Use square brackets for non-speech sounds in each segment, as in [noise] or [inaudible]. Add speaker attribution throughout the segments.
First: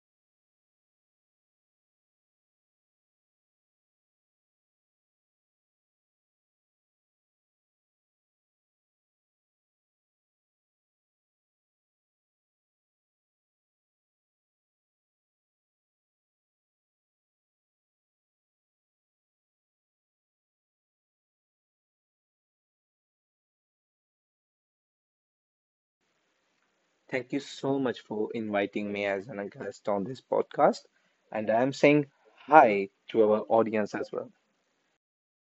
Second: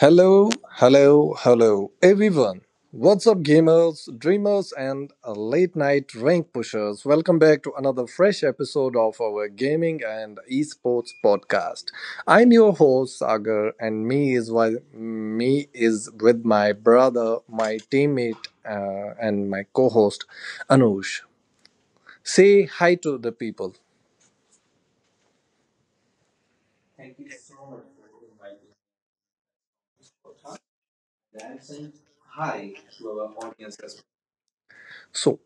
Speaker 1: Hello, hello, hello, everyone. What's up, gamers, dreamers, and late night rank pushers? Welcome back to another fresh episode of our gaming and esports podcast. I'm your host, Sagar, and me is why me is with my brother, my teammate, and my co host, Anush. Say hi to the people.
Speaker 2: Thank you so much for inviting me as an guest on this podcast. And I'm saying hi to our audience as well.
Speaker 1: So,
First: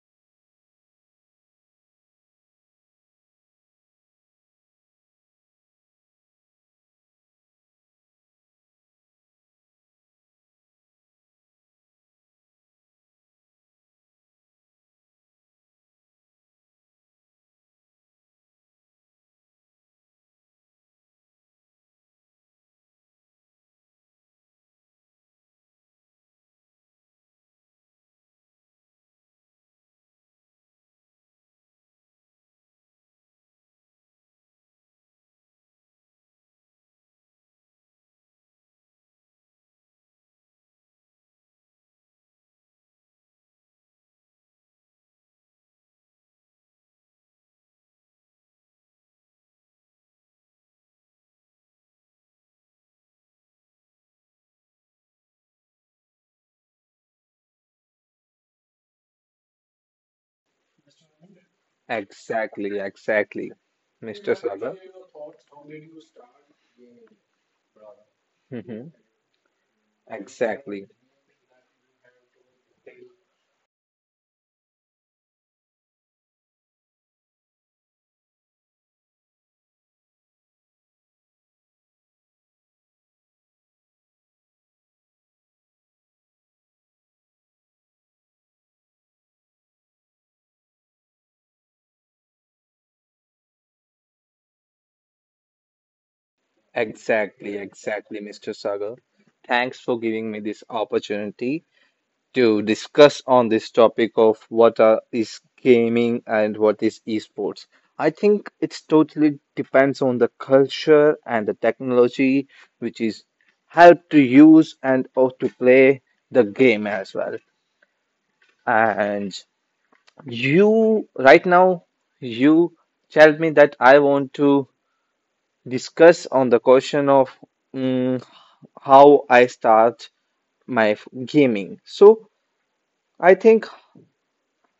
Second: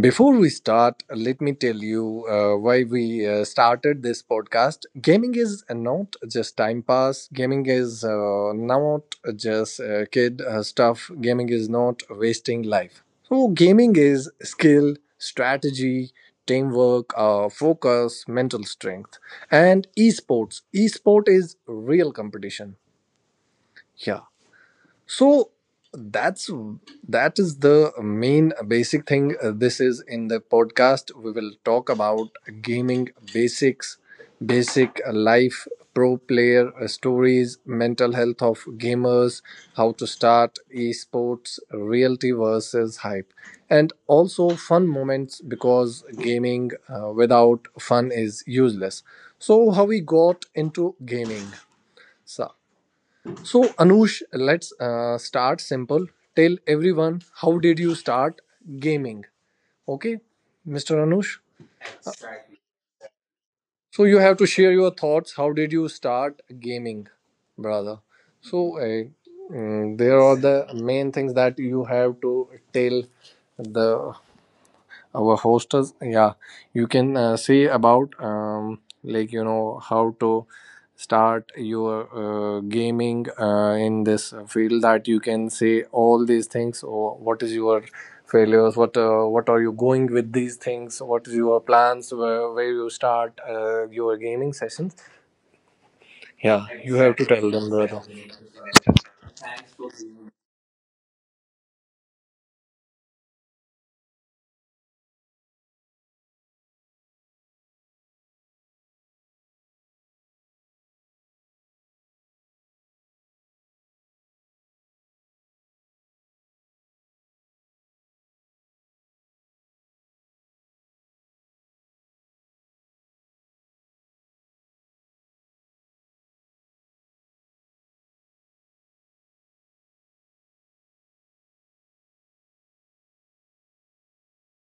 Speaker 1: Before we start, let me tell you why we started this podcast. Gaming is not just time pass. Gaming is not just kid stuff. Gaming is not wasting life. So, gaming is skill, strategy, teamwork, focus, mental strength, and esports. Esport is real competition. Yeah, so that's that is the main basic thing. This is in the podcast. We will talk about gaming basics, basic life, pro player stories, mental health of gamers, how to start esports, reality versus hype, and also fun moments, because gaming without fun is useless. So how we got into gaming, sir? So, Anush, let's start simple. Tell everyone, how did you start gaming? Okay, Mr. Anush.
Speaker 2: Exactly, exactly,
Speaker 1: So you
Speaker 2: Mr.
Speaker 1: have to
Speaker 2: Sagar.
Speaker 1: share your thoughts. How did you start gaming, brother? So
Speaker 2: Mhm.
Speaker 1: uh, there are the
Speaker 2: Exactly,
Speaker 1: main things that you have to tell the our hostess. Yeah, you can say about, like, you know, how to start your gaming in this field. That you can say all these things, or what is your failures, what are you going with these things, what is your plans, where you start your gaming sessions. Yeah, you have to tell
Speaker 2: exactly,
Speaker 1: them that.
Speaker 2: exactly, Mr. Sagar. Thanks for giving me this opportunity to discuss on this topic of what is gaming and what is esports. I think it's totally depends on the culture and the technology which is how to use and or to play the game as well. And you right now you tell me that I want to discuss on the question of mm, how I start my gaming. So I think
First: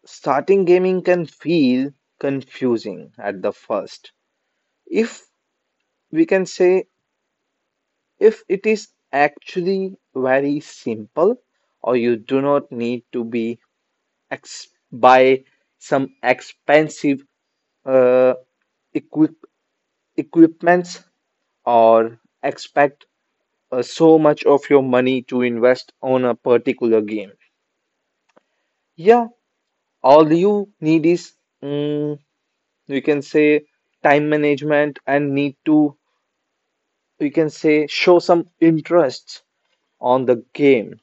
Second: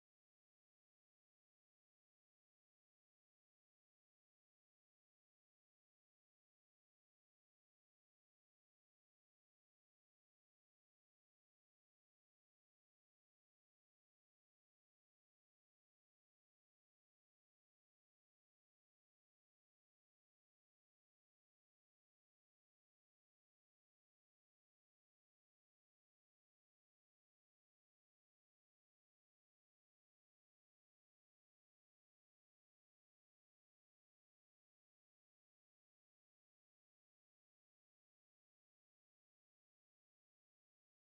Speaker 2: starting gaming can feel confusing at the first. If we can say, if it is actually very simple, or you do not need to be buy some expensive uh, equip equipments or expect so much of your money to invest on a particular game. Yeah, all you need is mm, you can say time management and need to we can say show some interest on the game.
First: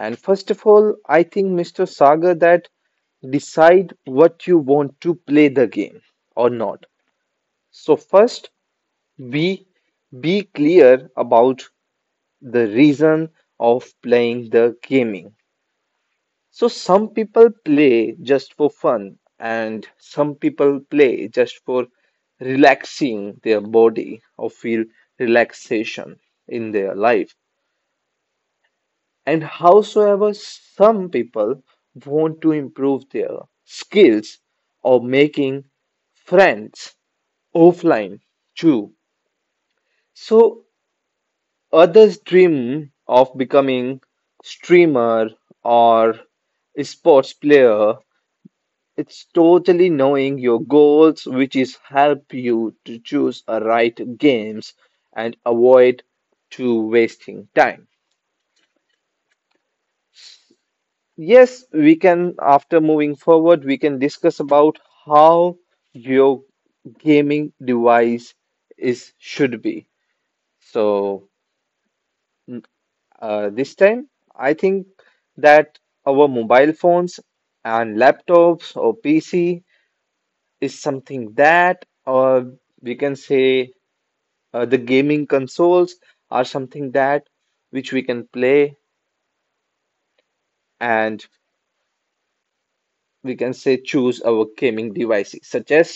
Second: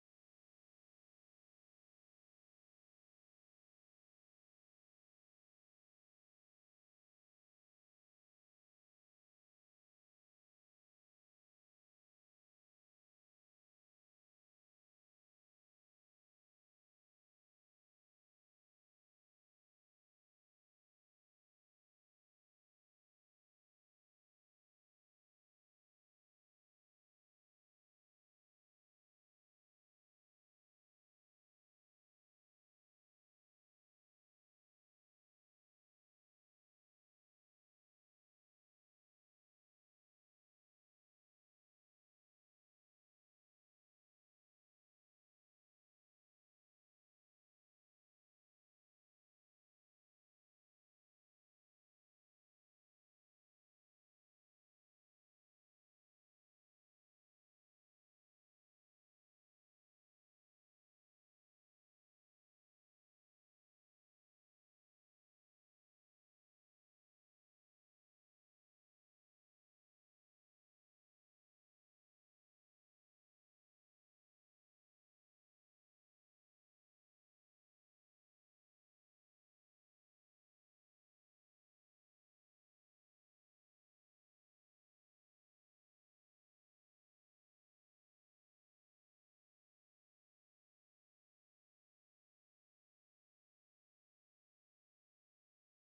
Speaker 2: And first of all, I think Mr. Sagar, that decide what you want to play the game or not. So first, be be clear about the reason of playing the gaming. So some people play just for fun and some people play just for relaxing their body or feel relaxation in their life. And howsoever some people want to improve their skills or making friends offline too. So others dream of becoming streamer or sports player. It's totally knowing your goals which is help you to choose a right games and avoid to wasting time. Yes, we can, after moving forward, we can discuss about how your gaming device is should be. So, mm, this time, I think that our mobile phones and laptops or PC is something that, or we can say, the gaming consoles are something that which we can play. And we can say choose our gaming devices such as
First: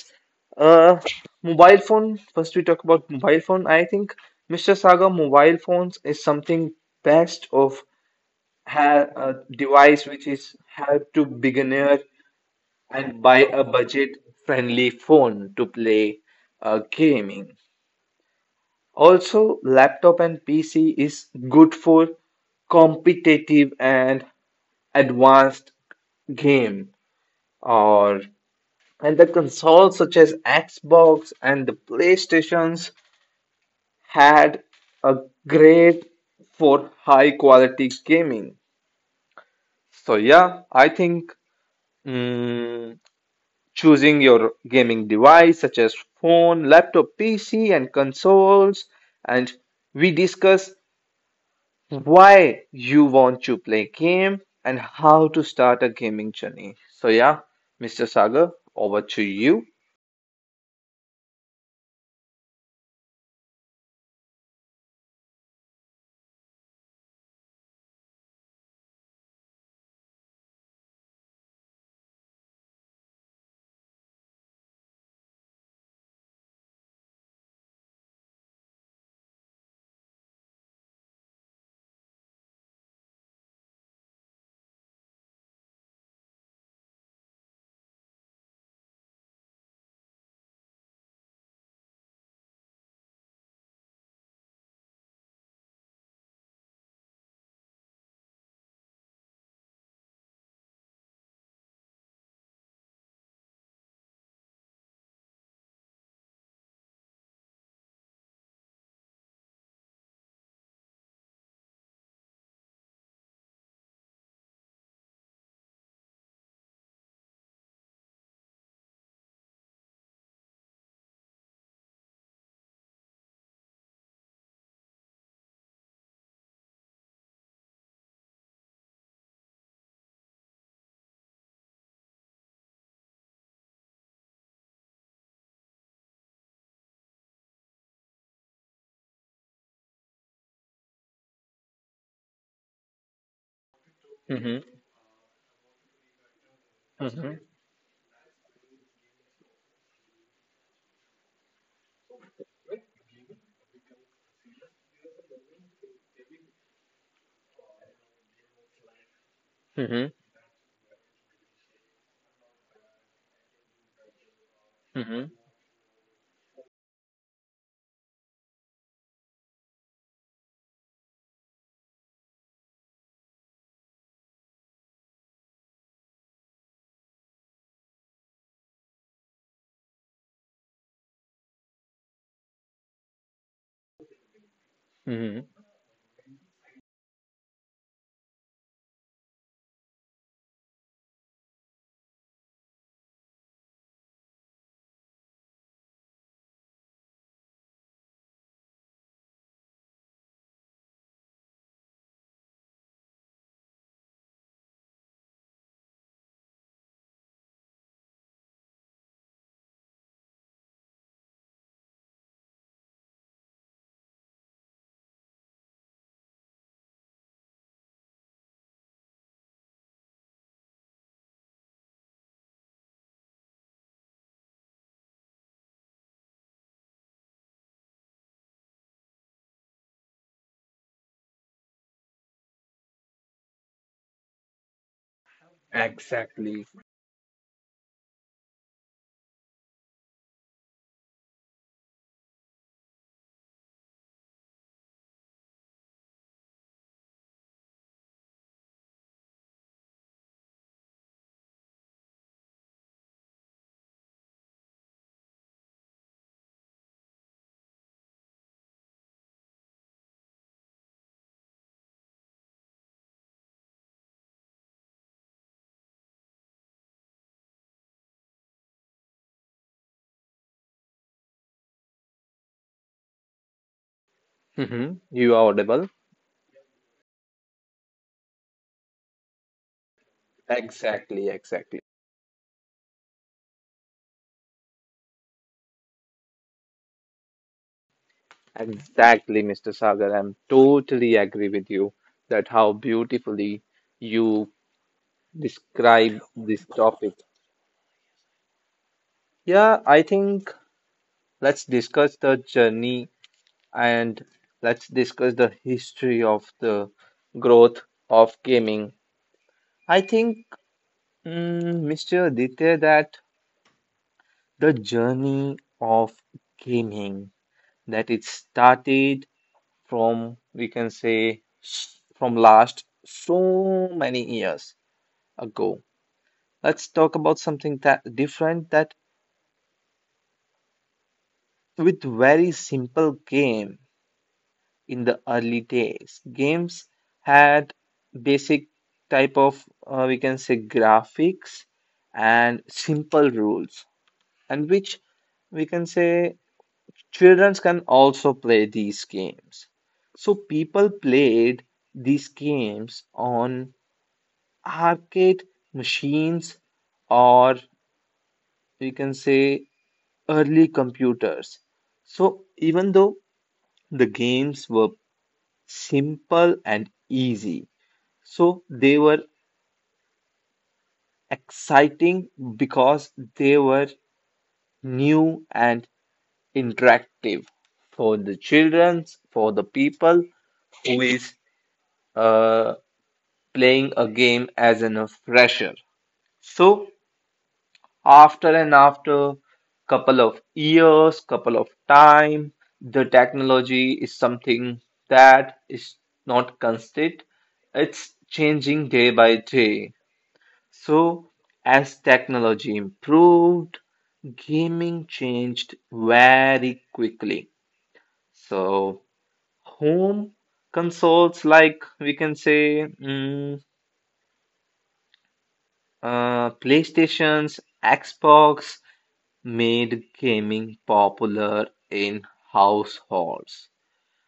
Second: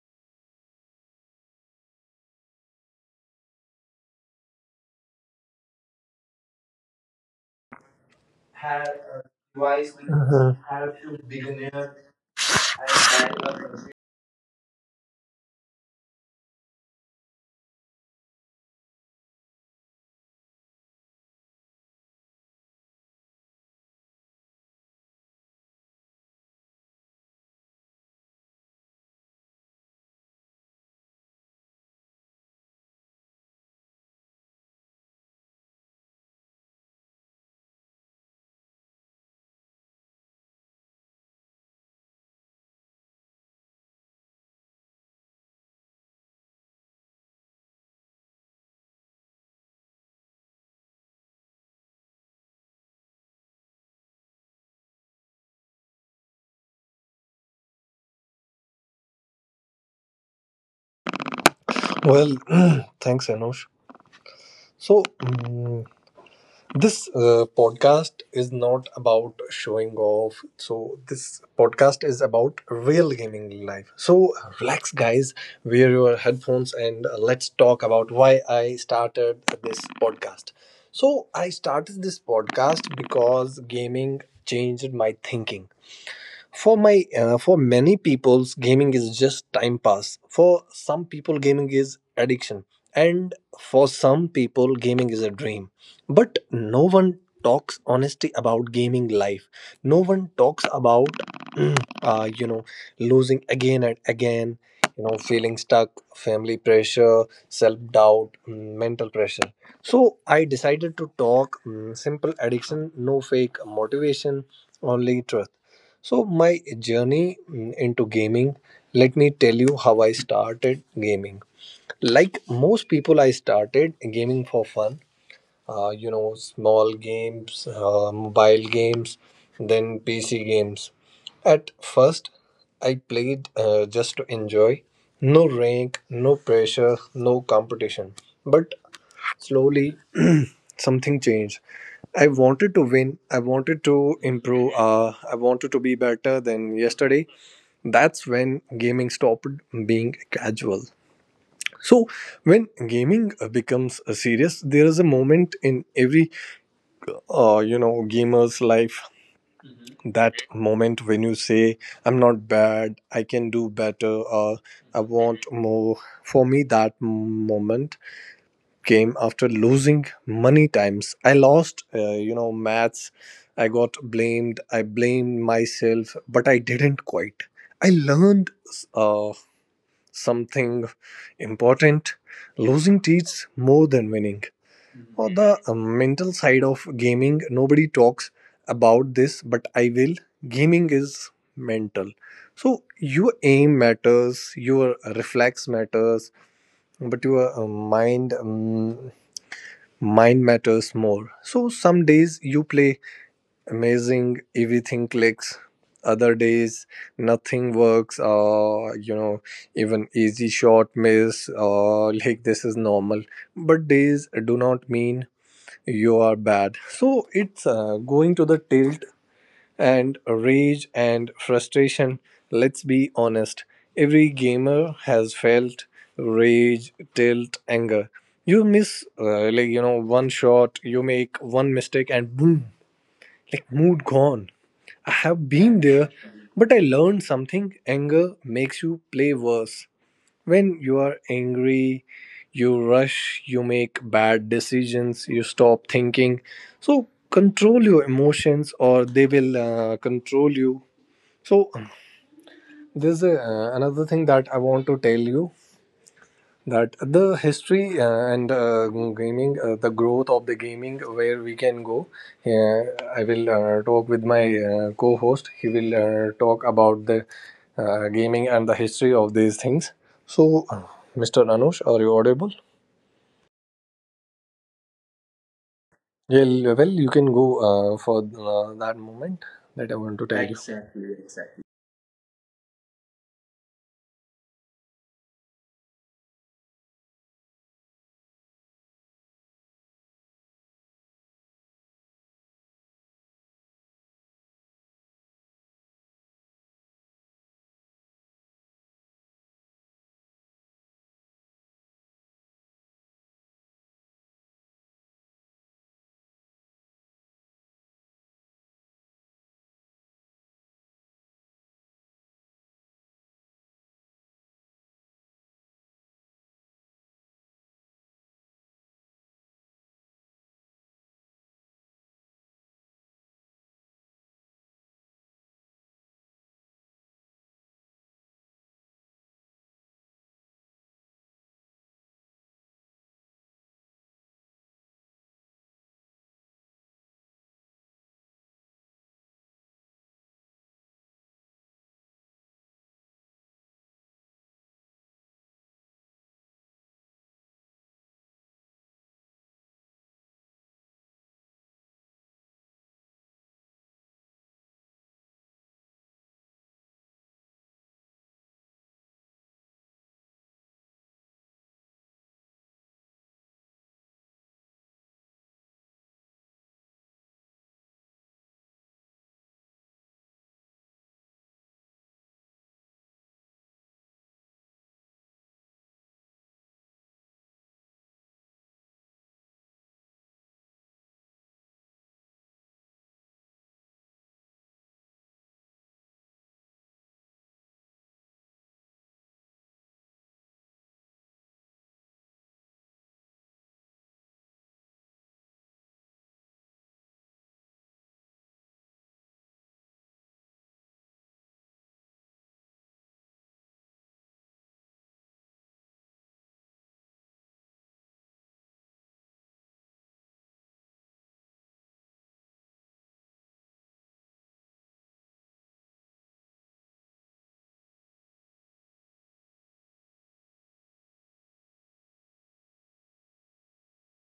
Speaker 2: uh mobile phone. First we talk about mobile phone. I think Mr. Saga, mobile phones is something best of a device which is
Speaker 1: Mhm.
Speaker 2: help to beginner, and buy a budget friendly phone to play gaming. Also laptop and PC is good for competitive and advanced game, or and the consoles such as Xbox and the PlayStations had a great for high quality gaming. So yeah, I think mm, choosing your gaming device such as phone, laptop, PC, and consoles, and we discuss why you want to play game and how to start a gaming journey. So yeah, Mr. Sagar, over to you.
Speaker 1: Well, [clears throat] thanks, Anush. So this podcast is not about showing off. So, this podcast is about real gaming life. So, relax, guys, wear your headphones, and let's talk about why I started this podcast. So, I started this podcast because gaming changed my thinking. For many people's, gaming is just time pass. For some people, gaming is addiction, and for some people, gaming is a dream. But no one talks honesty about gaming life. No one talks about, mm, you know, losing again and again, you know, feeling stuck, family pressure, self-doubt, mental pressure. So I decided to talk simple addiction, no fake motivation, only truth. So my journey into gaming, let me tell you how I started gaming. Like most people, I started gaming for fun. You know, small games, mobile games, then PC games. At first, I played just to enjoy. No rank, no pressure, no competition. But slowly something changed. I wanted to win. I wanted to
Speaker 2: Hmm.
Speaker 1: improve. I wanted to be better than yesterday.
Speaker 2: Hmm.
Speaker 1: That's when gaming stopped being casual. So, when gaming becomes serious, there is a moment in every, you know, gamer's life.
Speaker 2: Hmm.
Speaker 1: That moment when you say, "I'm not bad. I can do better. I
Speaker 2: Hmm.
Speaker 1: want more." For me, that moment came after losing many times. I lost, you know, maths. I got blamed. I blamed myself, but I didn't quit. I learned uh, something important. Losing teaches more than winning. For
Speaker 2: Mm-hmm.
Speaker 1: the mental side of gaming, nobody talks about this, but I will. Gaming is mental. So your aim matters, your reflex matters, but your mind matters more. So some days you play amazing, everything clicks. Other days nothing works, or, you know, even easy shot miss, or like, this is normal. But days do not mean you are bad. So it's going to the tilt and rage and frustration. Let's be honest, every gamer has felt rage, tilt, anger. You miss, like, you know, one shot, you make one mistake, and boom, like, mood gone. I have been there, but I learned something: anger makes you play worse. When you are angry, you rush, you make bad decisions, you stop thinking. So, control your emotions or they will control you. So, this is another thing that I want to tell you, that the history and gaming, the growth of the gaming, where we can go. uh, I will talk with my co-host. He will talk about the gaming and the history of these things. So, Mr. Anush, are you audible?
Speaker 2: Mm-hmm. You are audible?
Speaker 1: Yeah, well, you can go for that moment that I want to tell you.
Speaker 2: Exactly, exactly. Exactly, Mr. Sagar. I'm totally agree with you that how beautifully you describe this topic. Yeah, I think let's discuss the journey, and let's discuss the history of the growth of gaming. I think, Mr. Aditya, that the journey of gaming that it started from we can say from last so many years ago. Let's talk about something that different, that with very simple game in the early days. Games had basic type of we can say graphics and simple rules, and which we can say children can also play these games. So people played these games on arcade machines or we can say early computers. So even though the games were simple and easy, so they were exciting because they were new and interactive for the children, for the people who is uh, playing a game as an a fresher. So after and after, couple of years, couple of time, the technology is something that is not constant. It's changing day by day. So as technology improved, gaming changed very quickly. So home consoles like we can say uh, PlayStation's Xbox made gaming popular in households.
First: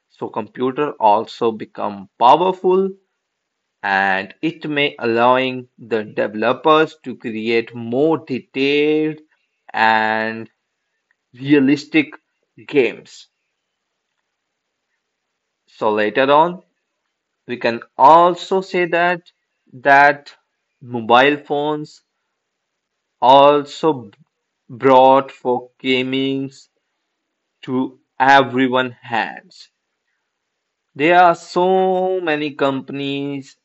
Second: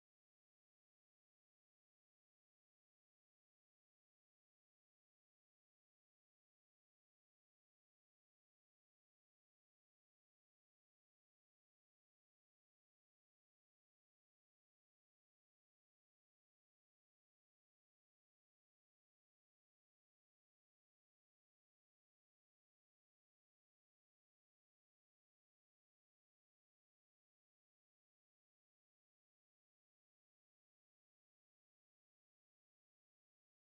Speaker 2: So computer also become powerful and it may allowing the developers to create more detailed and realistic games. So later on we can also say that that mobile phones also brought for gamings to everyone hands. There are so many companies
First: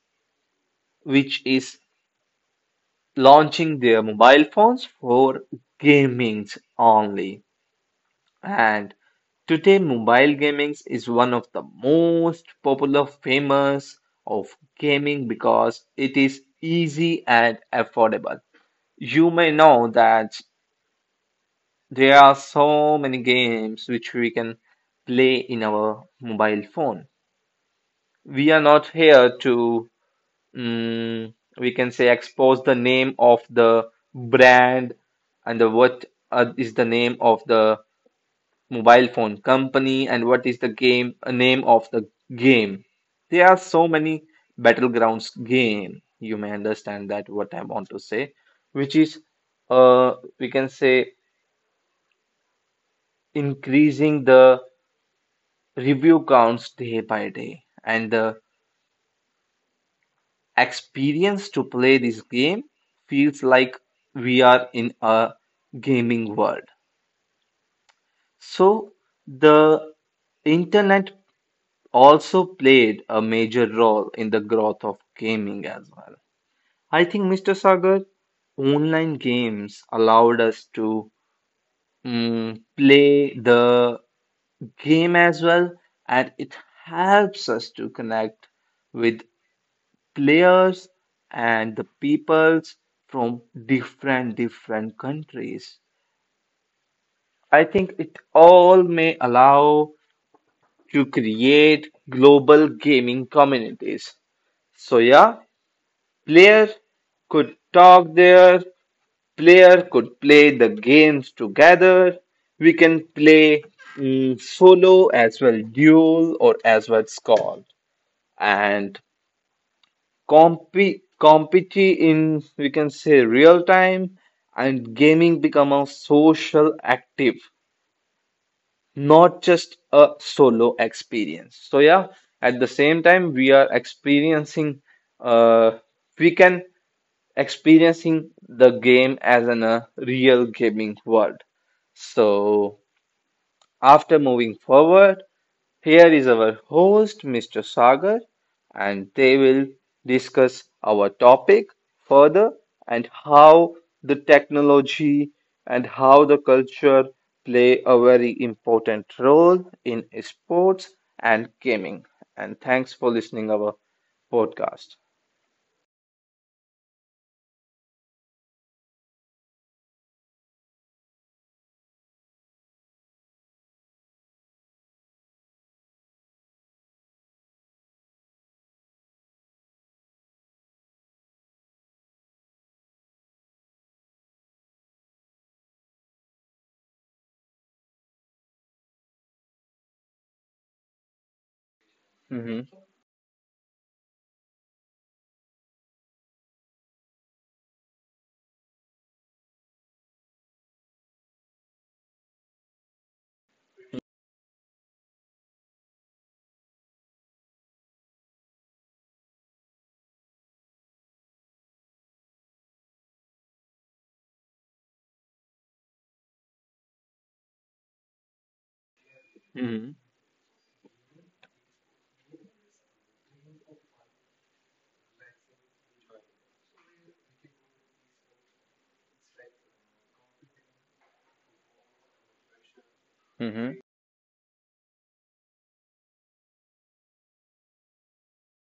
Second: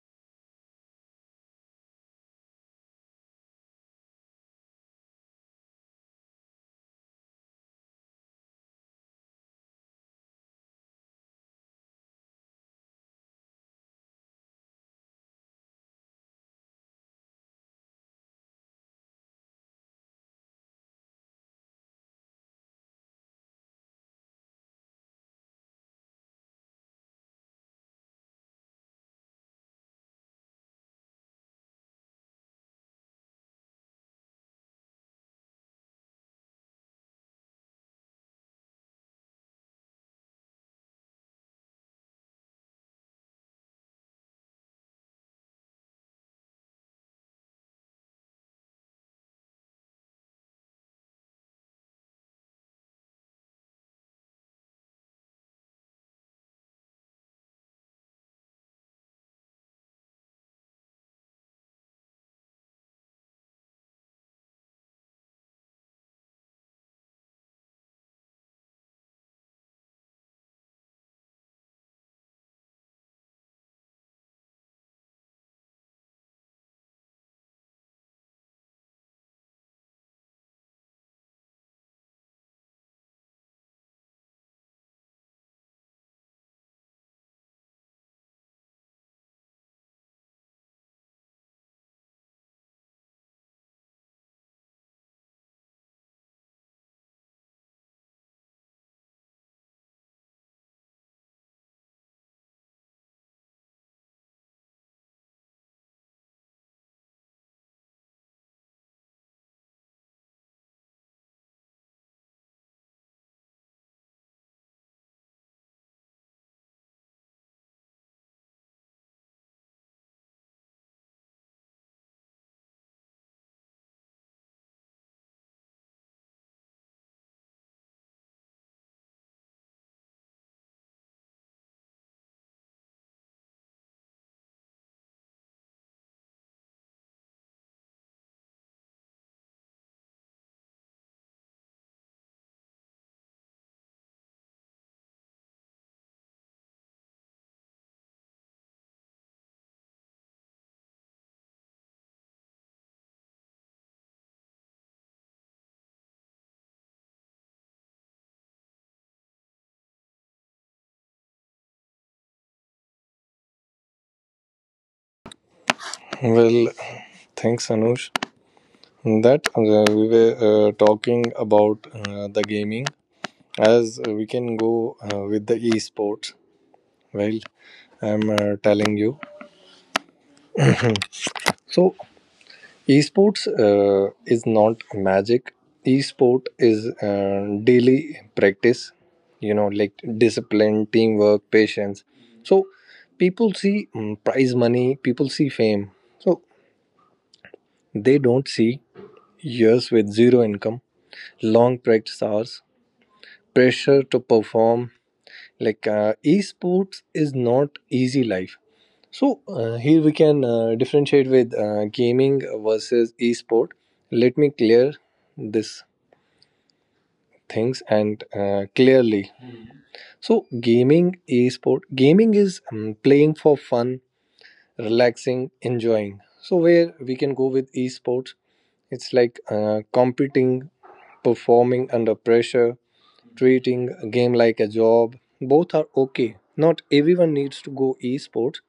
Speaker 2: which is launching their mobile phones for gamings only. And today mobile gamings is one of the most popular famous of gaming because it is easy and affordable. You may know that there are so many games which we can play in our mobile phone. We are not here to, we can say, expose the name of the brand and the, what is the name of the mobile phone company and what is the game name of the game. There are so many battlegrounds game. You may understand that what I want to say, which is, we can say, increasing the review counts day by day, and the experience to play this game feels like we are in a gaming world. So, the internet also played a major role in the growth of gaming as well. I think, Mr. Sagar, online games allowed us to play the game as well, and it helps us to connect with players and the peoples from different different countries. I think it all may allow to create global gaming communities. So yeah, player could talk there, player could play the games together. We can play solo as well, duel or as well squad. And compete in we can say real time, and gaming become a social active, not just a solo experience. So yeah, at the same time we are experiencing uh, we can experiencing the game as in a real gaming world. So after moving forward, here is our host, Mr. Sagar, and they will discuss our topic further, and how the technology and how the culture play a very important role in sports and gaming. And thanks for listening our podcast.
Speaker 1: Well, thanks, Anush. That we were talking about the gaming. As we can go with the esports, well, I'm telling you, so esports is not magic. Esport is daily practice, you know, like discipline, teamwork, patience.
Speaker 2: Hmm.
Speaker 1: So people see, prize money, people see fame. So they don't see years with zero income, long practice hours, pressure to perform. Like esports is not easy life. So here we can differentiate with gaming versus esport. Let me clear this things and clearly.
Speaker 2: Hmm.
Speaker 1: So gaming, esport, gaming is playing for fun, relaxing, enjoying. So where we can go with esports, it's like competing, performing under pressure,
Speaker 2: Hmm.
Speaker 1: treating a game like a job. Both are okay. Not everyone needs to go esports.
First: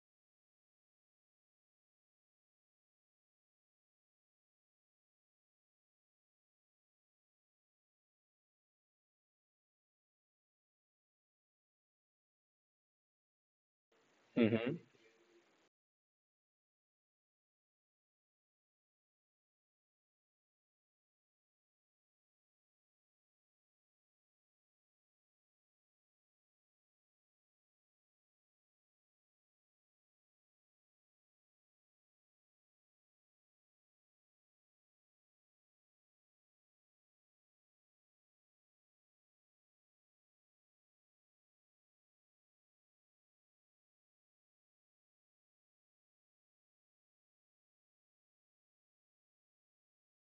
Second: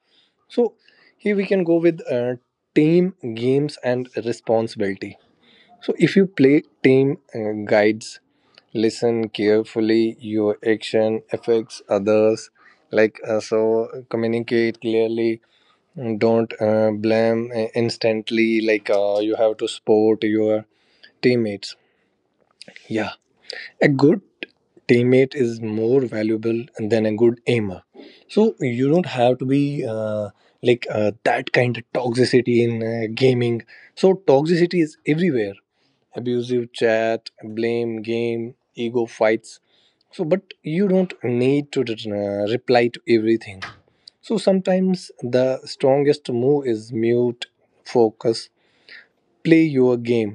Speaker 1: So here we can go with team games and responsibility. So if you play team guides, listen carefully. Your action affects others. Like communicate
Speaker 2: Hmm.
Speaker 1: clearly. Don't blame instantly. Like you have to support your teammates. Yeah, a good teammate is more valuable than a good aimer. So you don't have to be that kind of toxicity in gaming. So toxicity is everywhere. Abusive chat, blame game, ego fights. So but you don't need to reply to everything. So sometimes the strongest move is mute, focus, play your game.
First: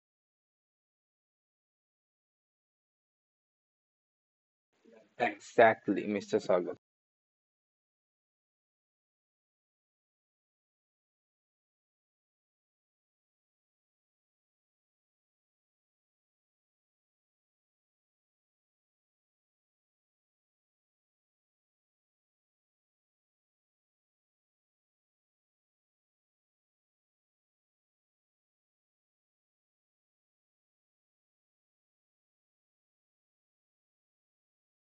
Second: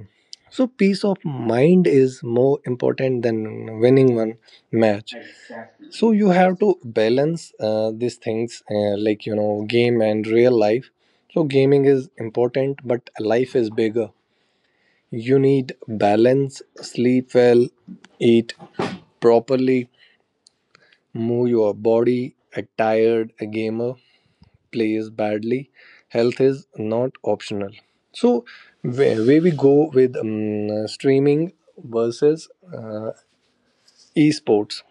Speaker 1: So peace of mind is more important than winning one match.
Speaker 2: Exactly,
Speaker 1: So you
Speaker 2: Mr.
Speaker 1: have to
Speaker 2: Sagar.
Speaker 1: balance these things, like you know, game and real life. So gaming is important, but life is bigger. You need balance, sleep well, eat properly, move your body. A tired gamer plays badly, health is not optional. So, where we go with, streaming versus uh, esports.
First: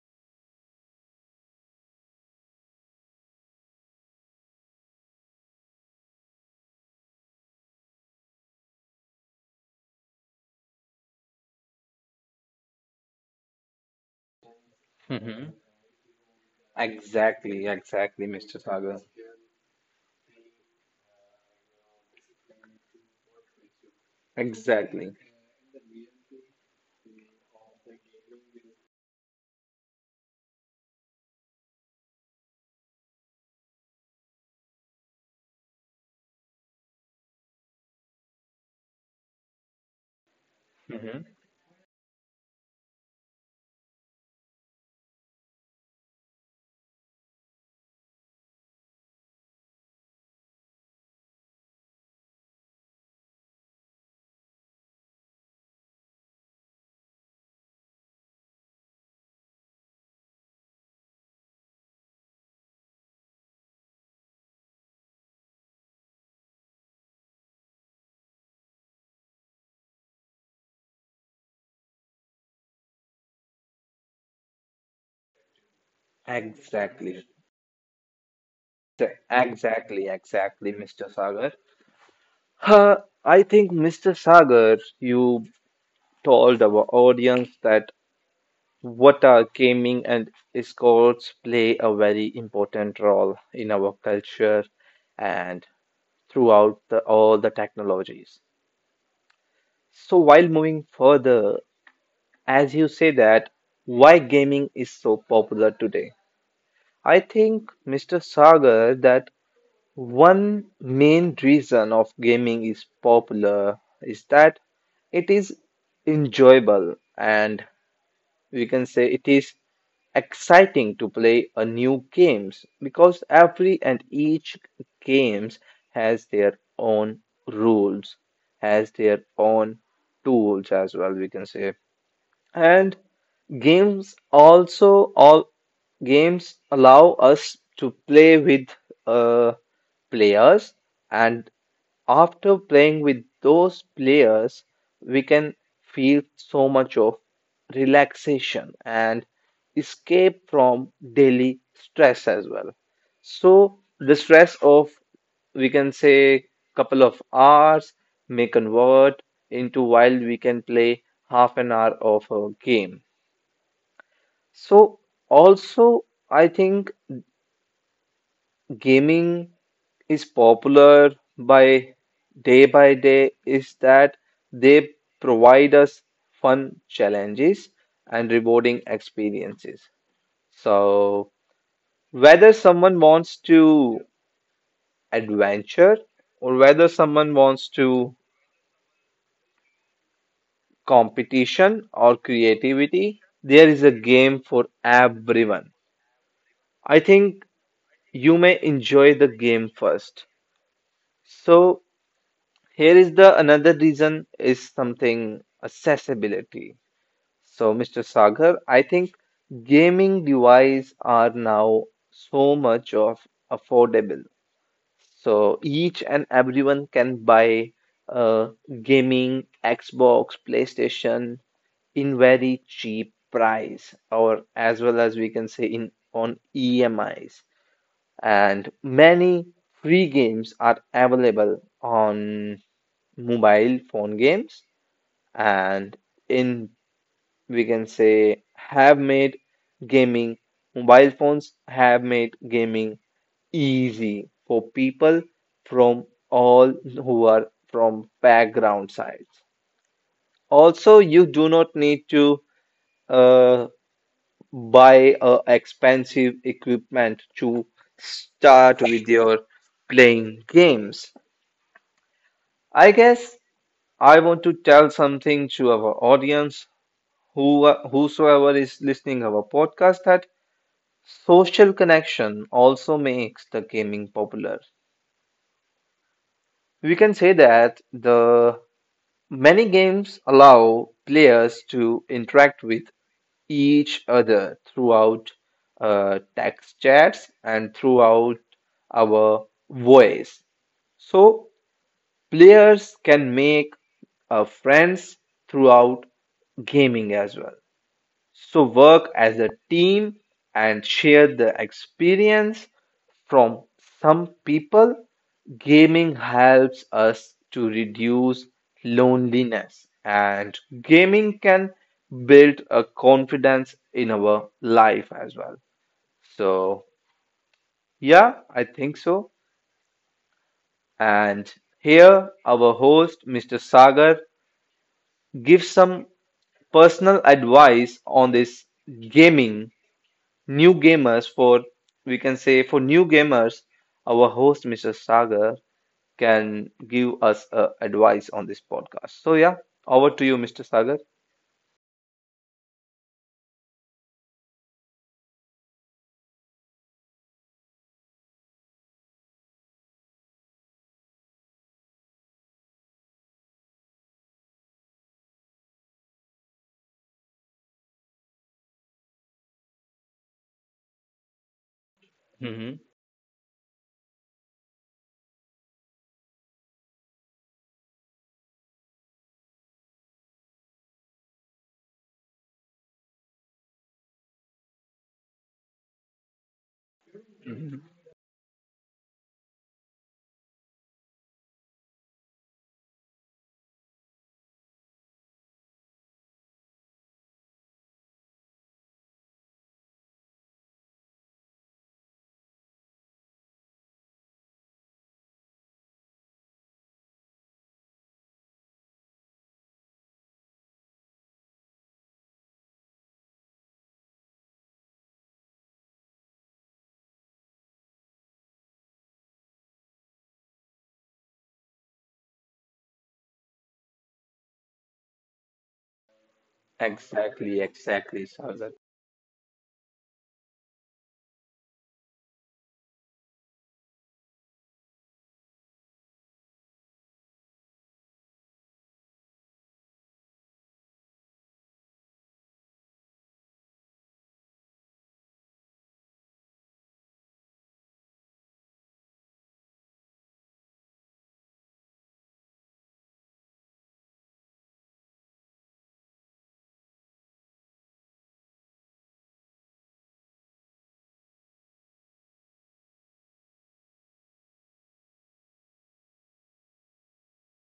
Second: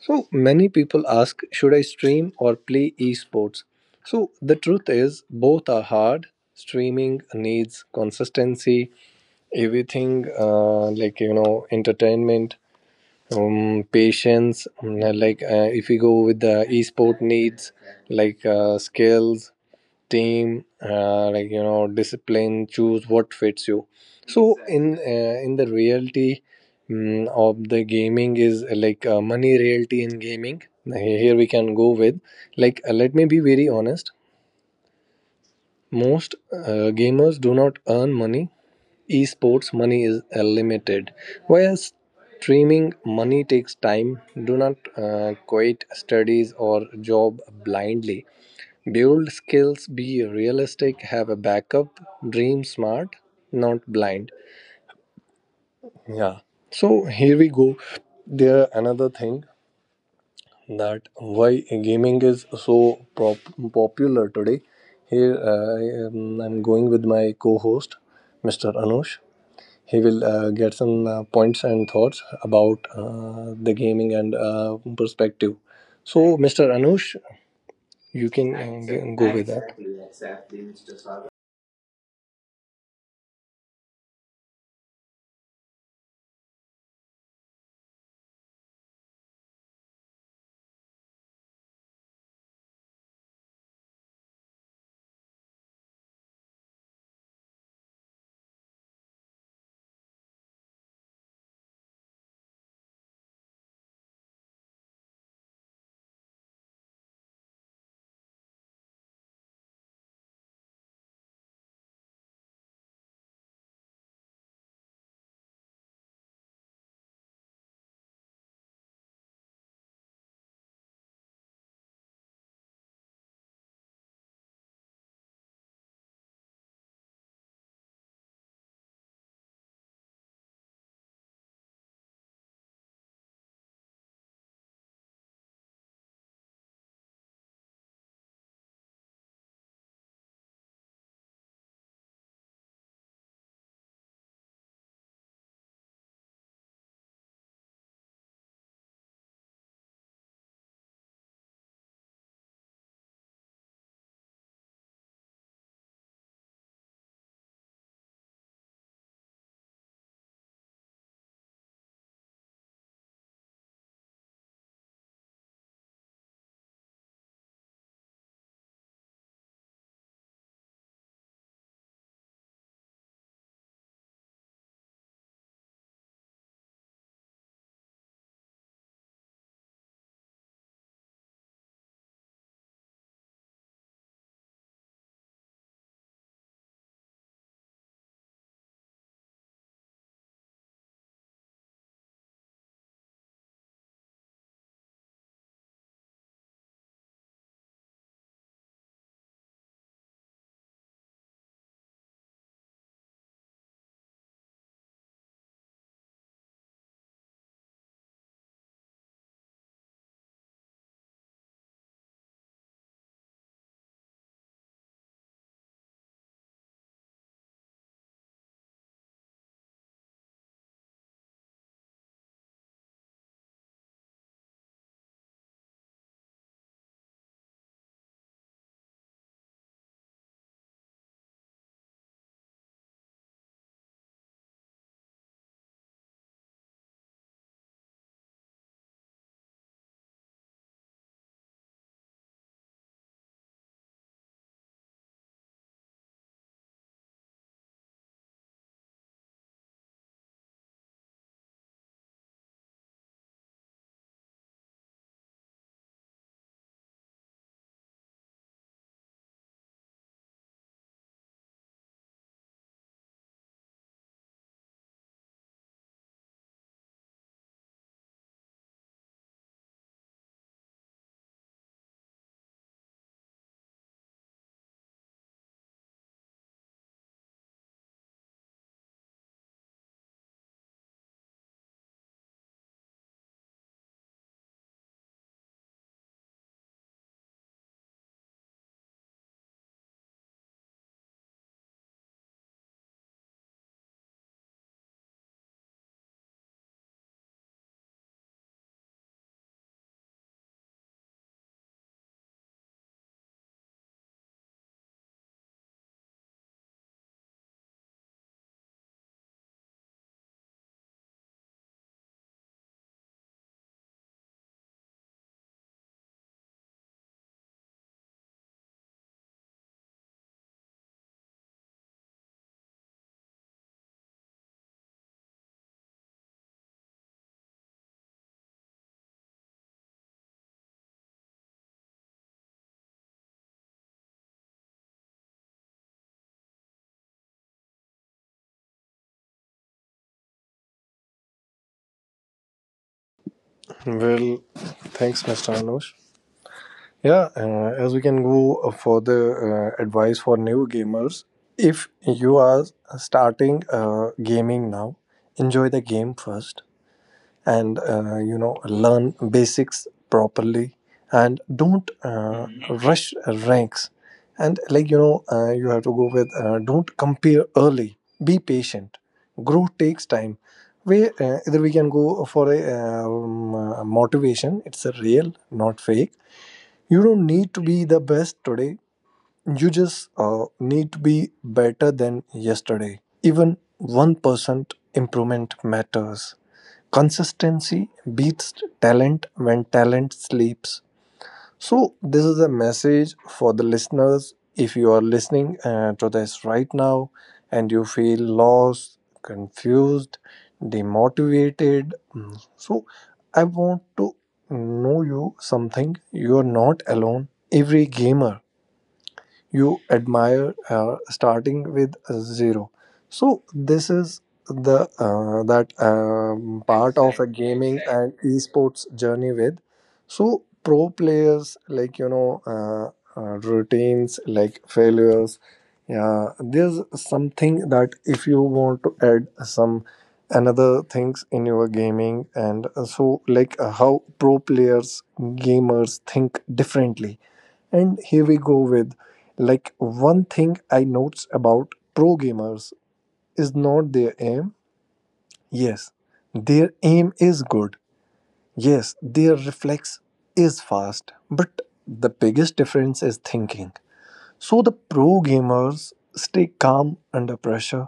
Speaker 1: So, many people ask, should I stream or play esports? So, the truth is, both are hard. Streaming needs consistency, everything, like, you know, entertainment, patience. Like,
Speaker 2: Hmm.
Speaker 1: if we go with the esport
Speaker 2: Exactly,
Speaker 1: needs,
Speaker 2: exactly,
Speaker 1: like
Speaker 2: Mr. Sagar.
Speaker 1: skills, team, like you know, discipline. Choose what fits you. So in
Speaker 2: Exactly.
Speaker 1: in the reality of the gaming is money reality in gaming. Here we can go with, like, let me be very honest, most gamers do not earn money. Esports money is limited,
Speaker 2: Hmm.
Speaker 1: whereas streaming money takes time. Do not quit studies or job blindly. Build skills, be realistic, have a backup, dream smart, not blind. Yeah. So here we go. There another thing, that why gaming is so popular today. Here, I'm going with my co-host, Mr. Anush. He will get some points and thoughts about the gaming and perspective. So, Mr. Anush,
Speaker 2: Exactly.
Speaker 1: you can go with that.
Speaker 2: Exactly. Exactly, Mr. Sagar. Huh, I think, Mr. Sagar, you told our audience that what are gaming and esports play a very important role in our culture and throughout the, all the technologies. So, while moving further, as you say that, why gaming is so popular today? I think, Mr. Sagar, that one main reason of gaming is popular is that it is enjoyable, and we can say it is exciting to play a new games because every and each games has their own rules, has their own tools as well we can say. And games also all games allow us to play with uh, players, and after playing with those players we can feel so much of relaxation and escape from daily stress as well. So the stress of we can say couple of hours may convert into while we can play half an hour of a game. So also I think gaming is popular by by day is that they provide us fun challenges and rewarding experiences. So whether someone wants to adventure, or whether someone wants to competition or creativity, there is a game for everyone. I think you may enjoy the game first. So here is the another reason is something accessibility. So Mr. Sagar, I think gaming devices are now so much of affordable. So each and everyone can buy uh, gaming, Xbox, PlayStation in very cheap price, or as well as we can say in on EMIs. And many free games are available on mobile phone games, and in we can say have made gaming mobile phones have made gaming easy for people from all who are from background sides. Also, you do not need to uh, buy expensive equipment to start with your playing games. I guess I want to tell something to our audience, who whosoever is listening our podcast, that social connection also makes the gaming popular. We can say that the many games allow players to interact with each other throughout text chats and throughout our voice. So players can make friends throughout gaming as well. So work as a team and share the experience from some people. Gaming helps us to reduce loneliness, and gaming can build a confidence in our life as well. So, yeah, I think so. And here, our host, Mr. Sagar, gives some personal advice on this gaming. New gamers for We can say for new gamers, our host Mr. Sagar can give us advice on this podcast. So yeah, over to you, Mr. Sagar.
Speaker 1: Well, thanks, Mr. Anush. Yeah, as we can go for the advice for new gamers, if you are starting gaming now, enjoy the game first, and you know, learn basics properly, and don't
Speaker 2: Mm-hmm.
Speaker 1: rush ranks, and like, you know, you have to go with, don't compare early, be patient, growth takes time. We Either we can go for a, motivation, it's a real not fake. You don't need to be
Speaker 2: Mm-hmm.
Speaker 1: the best today, you just need to be better than yesterday. Even 1% improvement matters. Consistency beats talent when talent sleeps. So, this is a message for the listeners. If you are listening to this right now and you feel lost, confused, demotivated, so I want to know you something. You are not alone. Every gamer you admire starting with zero. So this is the, that part of a
Speaker 2: Exactly,
Speaker 1: gaming, and exactly.
Speaker 2: exactly, Sagar.
Speaker 1: Esports journey with, so pro players, like, you know, routines, like failures. Yeah, there's something that if you want to add some another things in your gaming. And So like, how pro players gamers think differently, and here we go with, like, one thing I notes about pro gamers is not their aim. Yes, their aim is good. Yes, their reflex is fast. But the biggest difference is thinking. So the pro gamers stay calm under pressure,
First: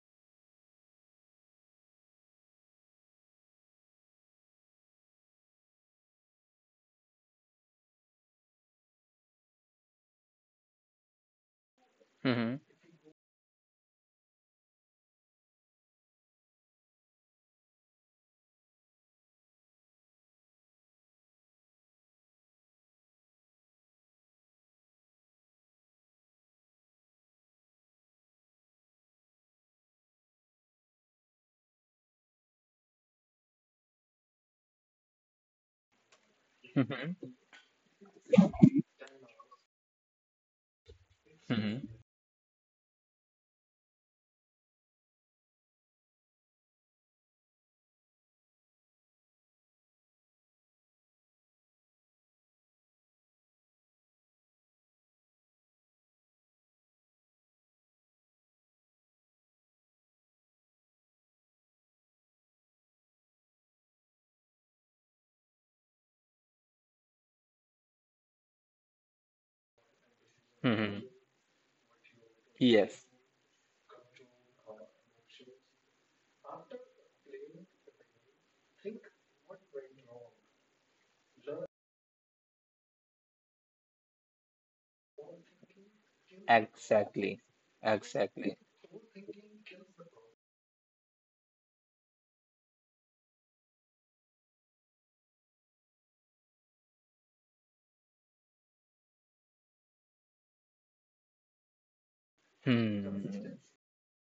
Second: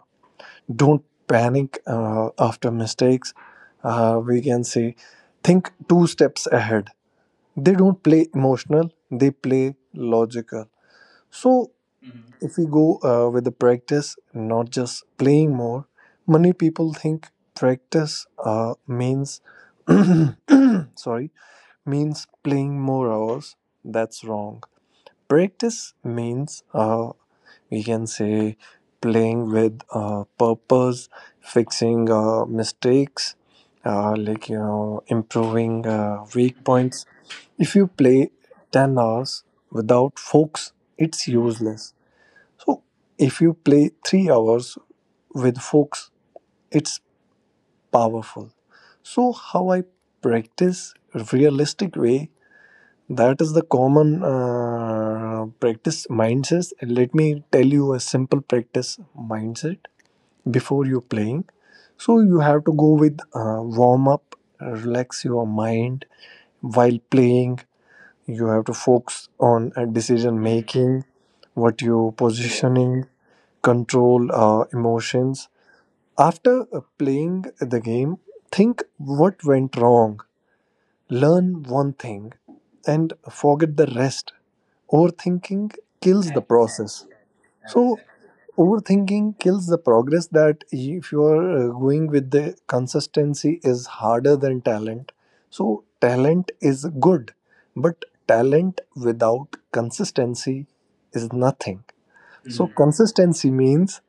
Speaker 1: don't panic after mistakes. We can say think two steps ahead. They don't play emotional, they play logical. So if
Speaker 2: Hmm.
Speaker 1: we go with the practice, not just playing more, many people think practice means [coughs] [clears throat] sorry means playing more hours. That's wrong. Practice means we can say playing with purpose, fixing mistakes, improving weak points.
Speaker 2: Mm-hmm.
Speaker 1: If you play 10 hours without focus, it's
Speaker 2: Mm-hmm.
Speaker 1: useless. So if you play 3 hours with folks, it's powerful. So how I practice realistic way, that is the common practice mindset. Let me tell you a simple practice mindset before you playing. So you have to go with warm up, relax your mind while playing. You have to focus on decision
Speaker 2: Mm-hmm.
Speaker 1: making, what you
Speaker 2: Yes.
Speaker 1: positioning, control emotions. After playing the game, think what went wrong, learn one thing, and forget the rest. Overthinking kills the
Speaker 2: ex-
Speaker 1: process. So, overthinking kills the progress, that if you are going with the consistency is harder than talent. So, talent is good, but talent without consistency is nothing. So
Speaker 2: Hmm.
Speaker 1: consistency means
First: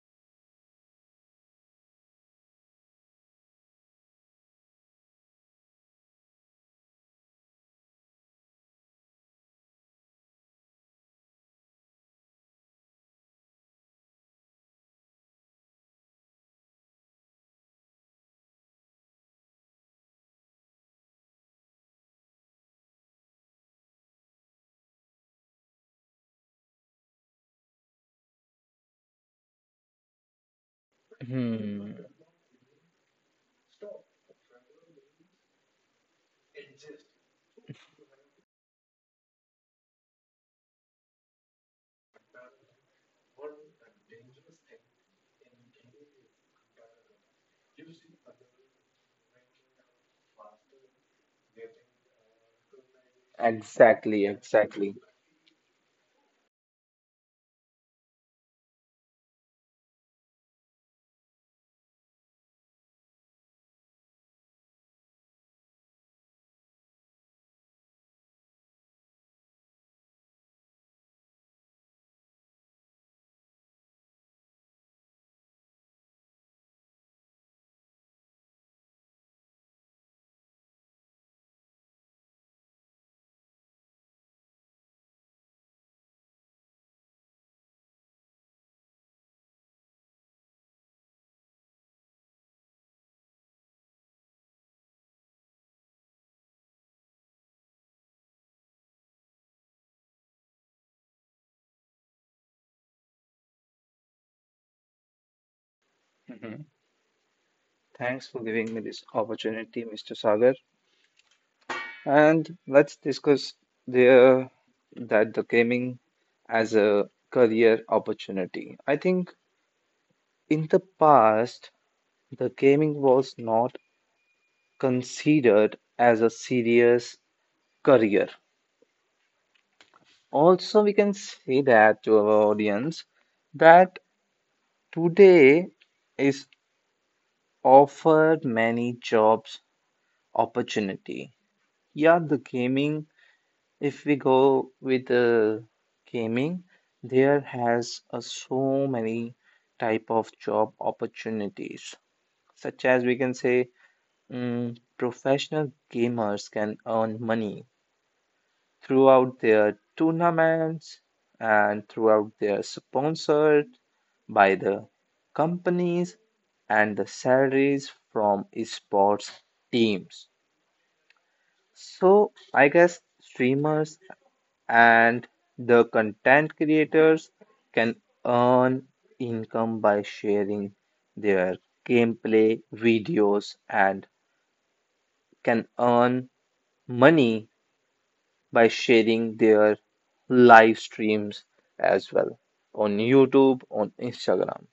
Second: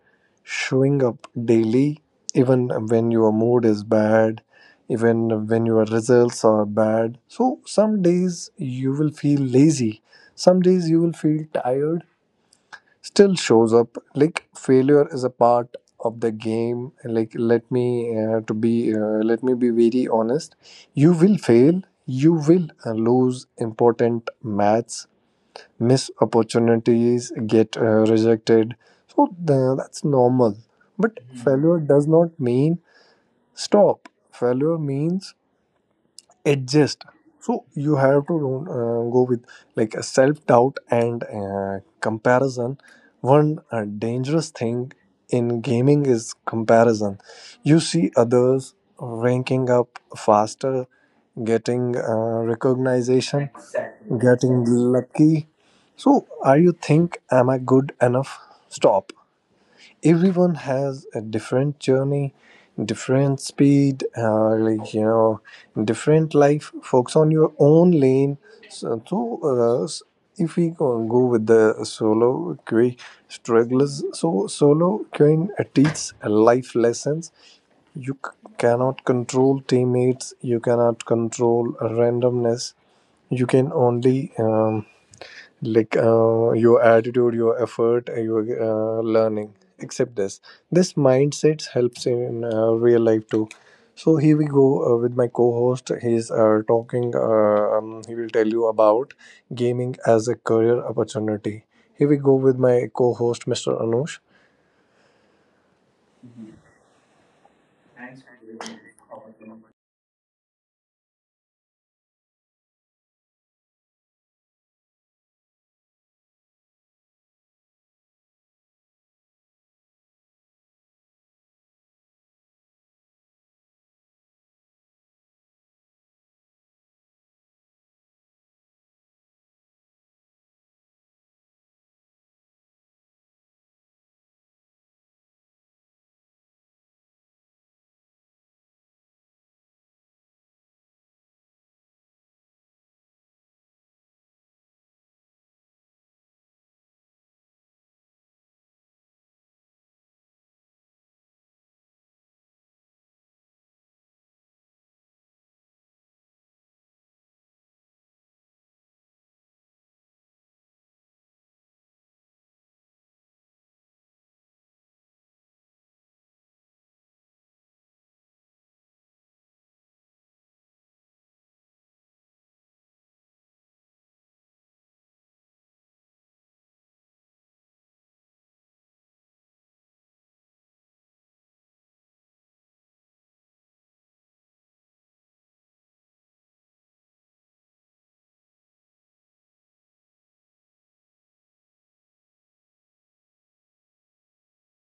Speaker 1: showing up daily, even when your mood is bad, even when your results are bad. So some days you will feel lazy, some days you will feel tired. Still shows up, like failure is a part of the game. Like let me be very honest. You will fail. You will lose important match, miss opportunities, get rejected. So that's normal. But failure does not mean stop. Failure means adjust. So you have to go with like a self doubt and comparison. One dangerous thing in gaming is comparison. You see others ranking up faster, getting recognition,
Speaker 2: ex-
Speaker 1: getting lucky. So, are you think, am I good enough? Stop. Everyone has a different journey, different speed, different life. Focus on your own lane. So, so, uh, s- if we go with the solo queen strugglers, so solo queen teaches life lessons. You cannot control teammates, you cannot control randomness. You can only your attitude, your effort, your learning. Except this, this mindset helps in real life too. So here we go with my co-host. He's talking. He will tell you about gaming as a career opportunity. Here we go with my co-host, Mr. Anush.
Speaker 2: Thanks for giving me this opportunity, Mr. Sagar. And let's discuss the the gaming as a career opportunity. I think in the past, the gaming was not considered as a serious career. Also, we can say that to our audience that today is offered many jobs opportunity. Yeah, the gaming, if we go with the gaming, there has so many type of job opportunities, such as we can say professional gamers can earn money throughout their tournaments and throughout their sponsored by the companies and the salaries from esports teams. So I guess streamers and the content creators can earn income by sharing their gameplay videos, and can earn money by sharing their live streams as well on YouTube, on Instagram.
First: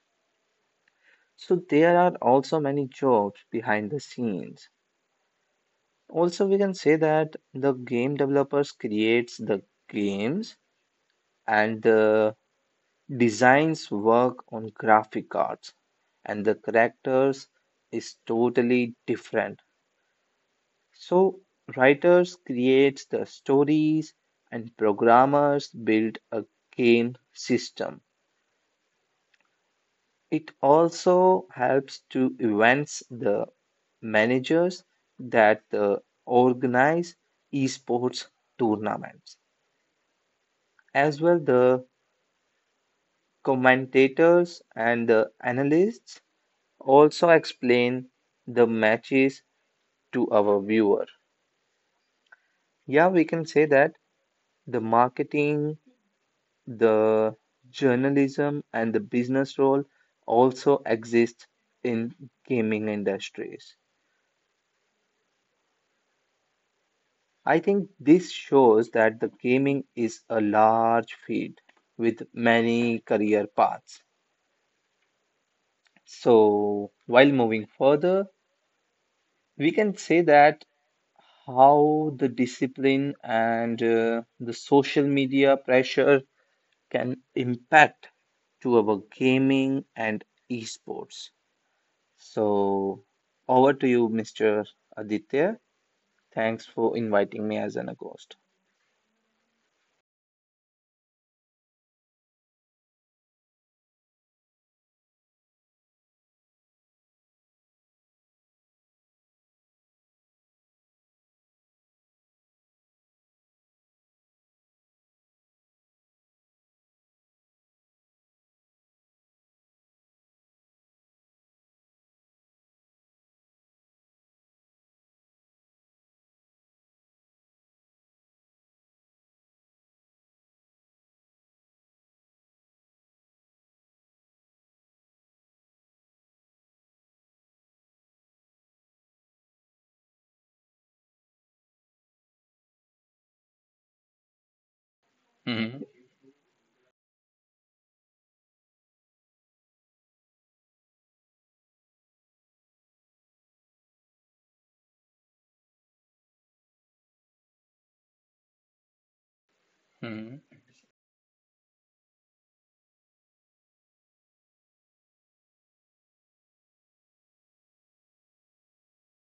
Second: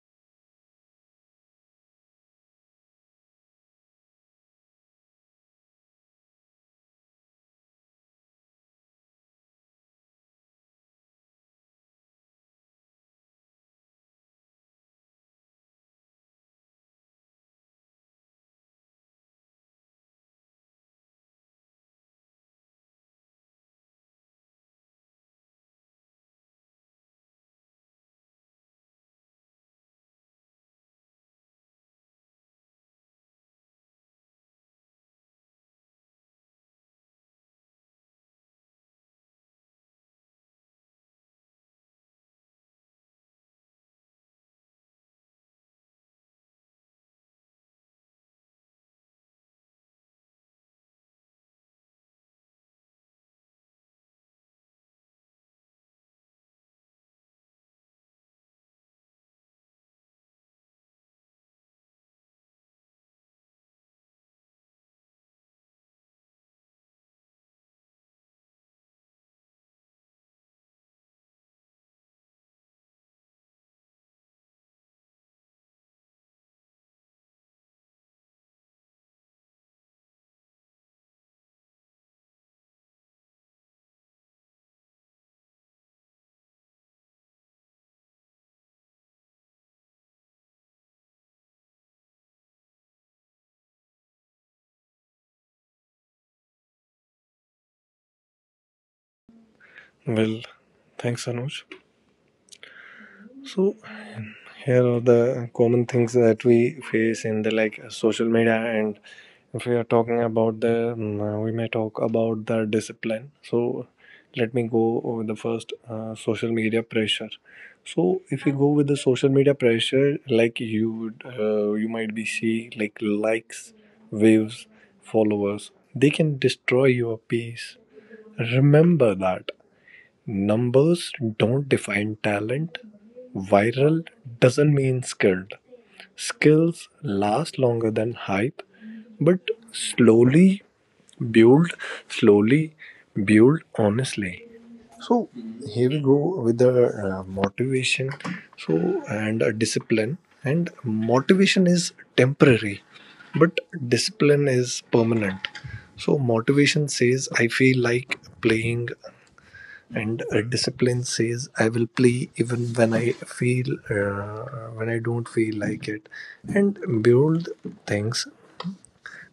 Speaker 2: So there are also many jobs behind the scenes. Also, we can say that the game developers creates the games, and the designs work on graphic cards and the characters is totally different. So writers create the stories and programmers build a game system. It also helps to events the managers that organize esports tournaments, as well the commentators and the analysts also explain the matches to our viewer. Yeah we can say that the marketing The journalism and the business role also exist in gaming industries. I think this shows that the gaming is a large field with many career paths. So, while moving further, we can say that how the discipline and the social media pressure can impact to our gaming and esports. So over to you, Mr. Aditya. Thanks for inviting me as an a
Speaker 1: Well, thanks, Anush. So here are the common things that we face in the like social media, and if we are talking about the, we may talk about the discipline. So, let me go over the first social media pressure. So, if you go with the social media pressure, like you would, you might be see like likes, waves, followers. They can destroy your peace. Remember that. Numbers don't define talent. Viral doesn't mean skilled. Skills last longer than hype, but slowly build, slowly build honestly. So
Speaker 2: Mm-hmm.
Speaker 1: here we go with the motivation. So and discipline and motivation is temporary, but discipline is permanent. So motivation says I feel like playing, and
Speaker 2: Mm-hmm.
Speaker 1: discipline says I will play even when I don't feel like it, and build things,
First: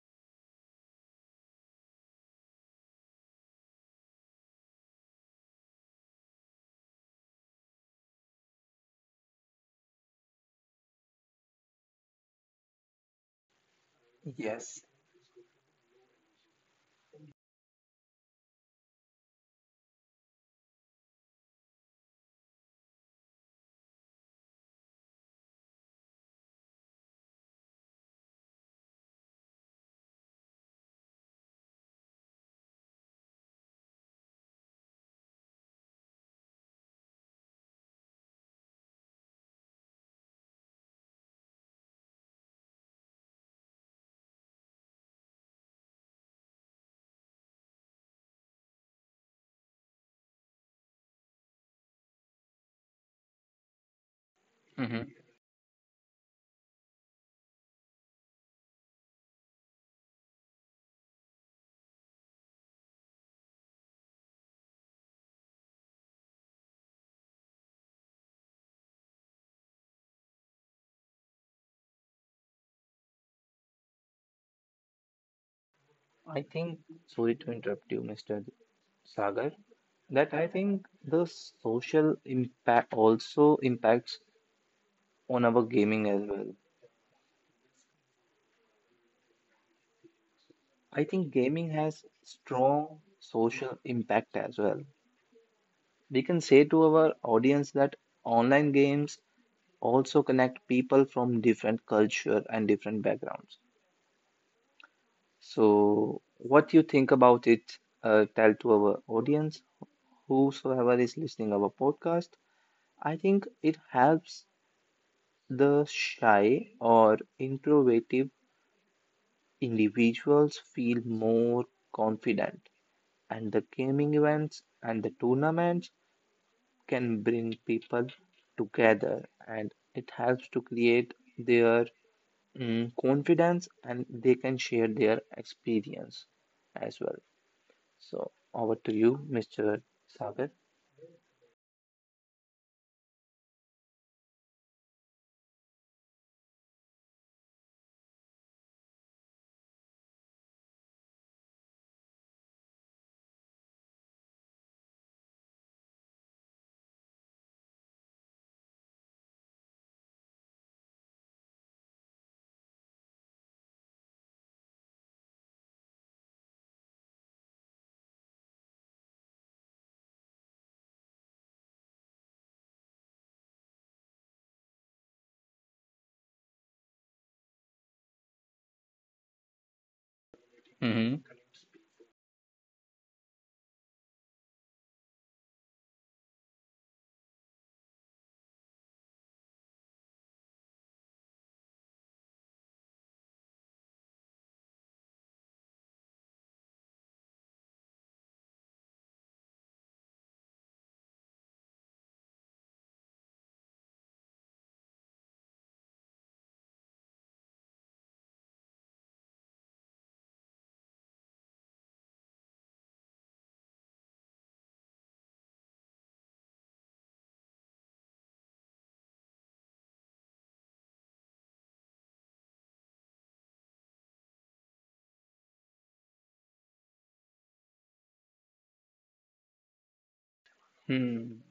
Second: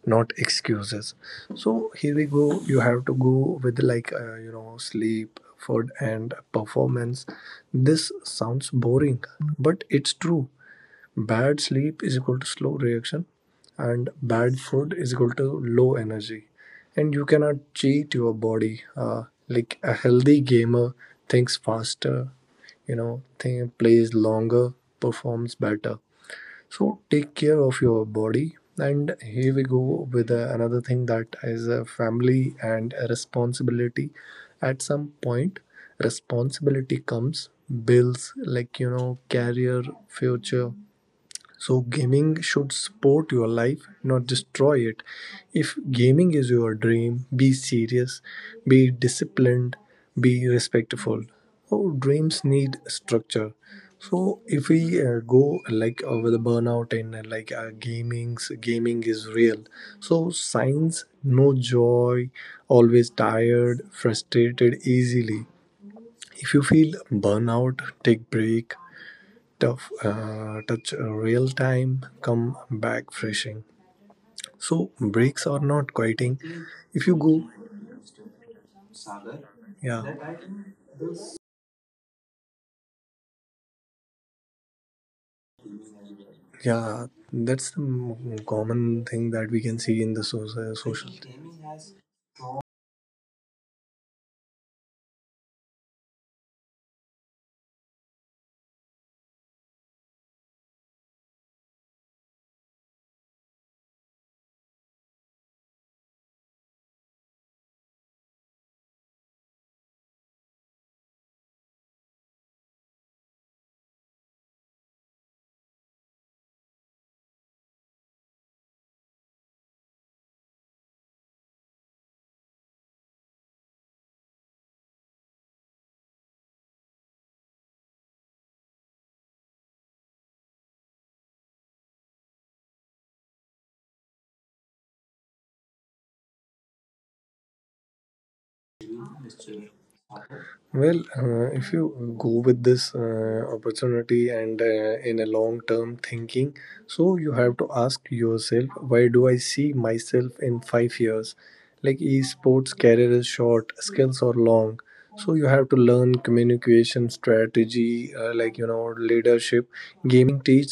Speaker 1: not excuses. So here we go, you have to go with sleep, food and performance. This sounds boring, but it's true. Bad sleep is equal to slow reaction, and bad
Speaker 2: Yes,
Speaker 1: food is equal to low energy. And you cannot cheat your body. Like a healthy gamer thinks faster, plays longer, performs better. So take care of your body. And here we go with another thing that is a family and a responsibility. At some point, responsibility comes, bills, career, future. So, gaming should support your life, not destroy it. If gaming is your dream, be serious, be disciplined, be respectful. Our dreams need structure. So, if we
Speaker 2: Mm-hmm.
Speaker 1: go like over the burnout and gaming is real. So, signs no joy, always tired, frustrated easily. If you feel burnout, take break, tough touch real time, come back freshing, so breaks are not quieting.
Speaker 2: I think,
Speaker 1: If you
Speaker 2: sorry
Speaker 1: go
Speaker 2: to interrupt you, Mr. Sagar,
Speaker 1: Yeah,
Speaker 2: that I think the social impact also impacts on our gaming as well.
Speaker 1: yeah, that's the common thing that we can see in the
Speaker 2: I
Speaker 1: social.
Speaker 2: think gaming has strong social impact as well. We can say to our audience that online games also connect people from different culture and different backgrounds. So, what you think about it, tell to our audience, whosoever is listening our podcast. I think it helps the shy or introverted individuals feel more confident, and the gaming events and the tournaments can bring people together, and it helps to create their confidence, and they can share their experience as well. So over to you, Mr. Sagar.
Speaker 1: Well, if you go with this opportunity and in a long term thinking, so you have to ask yourself, why do I see myself in 5 years? Like esports career is short, skills are long. So you have to learn communication strategy, leadership. Gaming teach
Speaker 2: Mm-hmm. Hmm.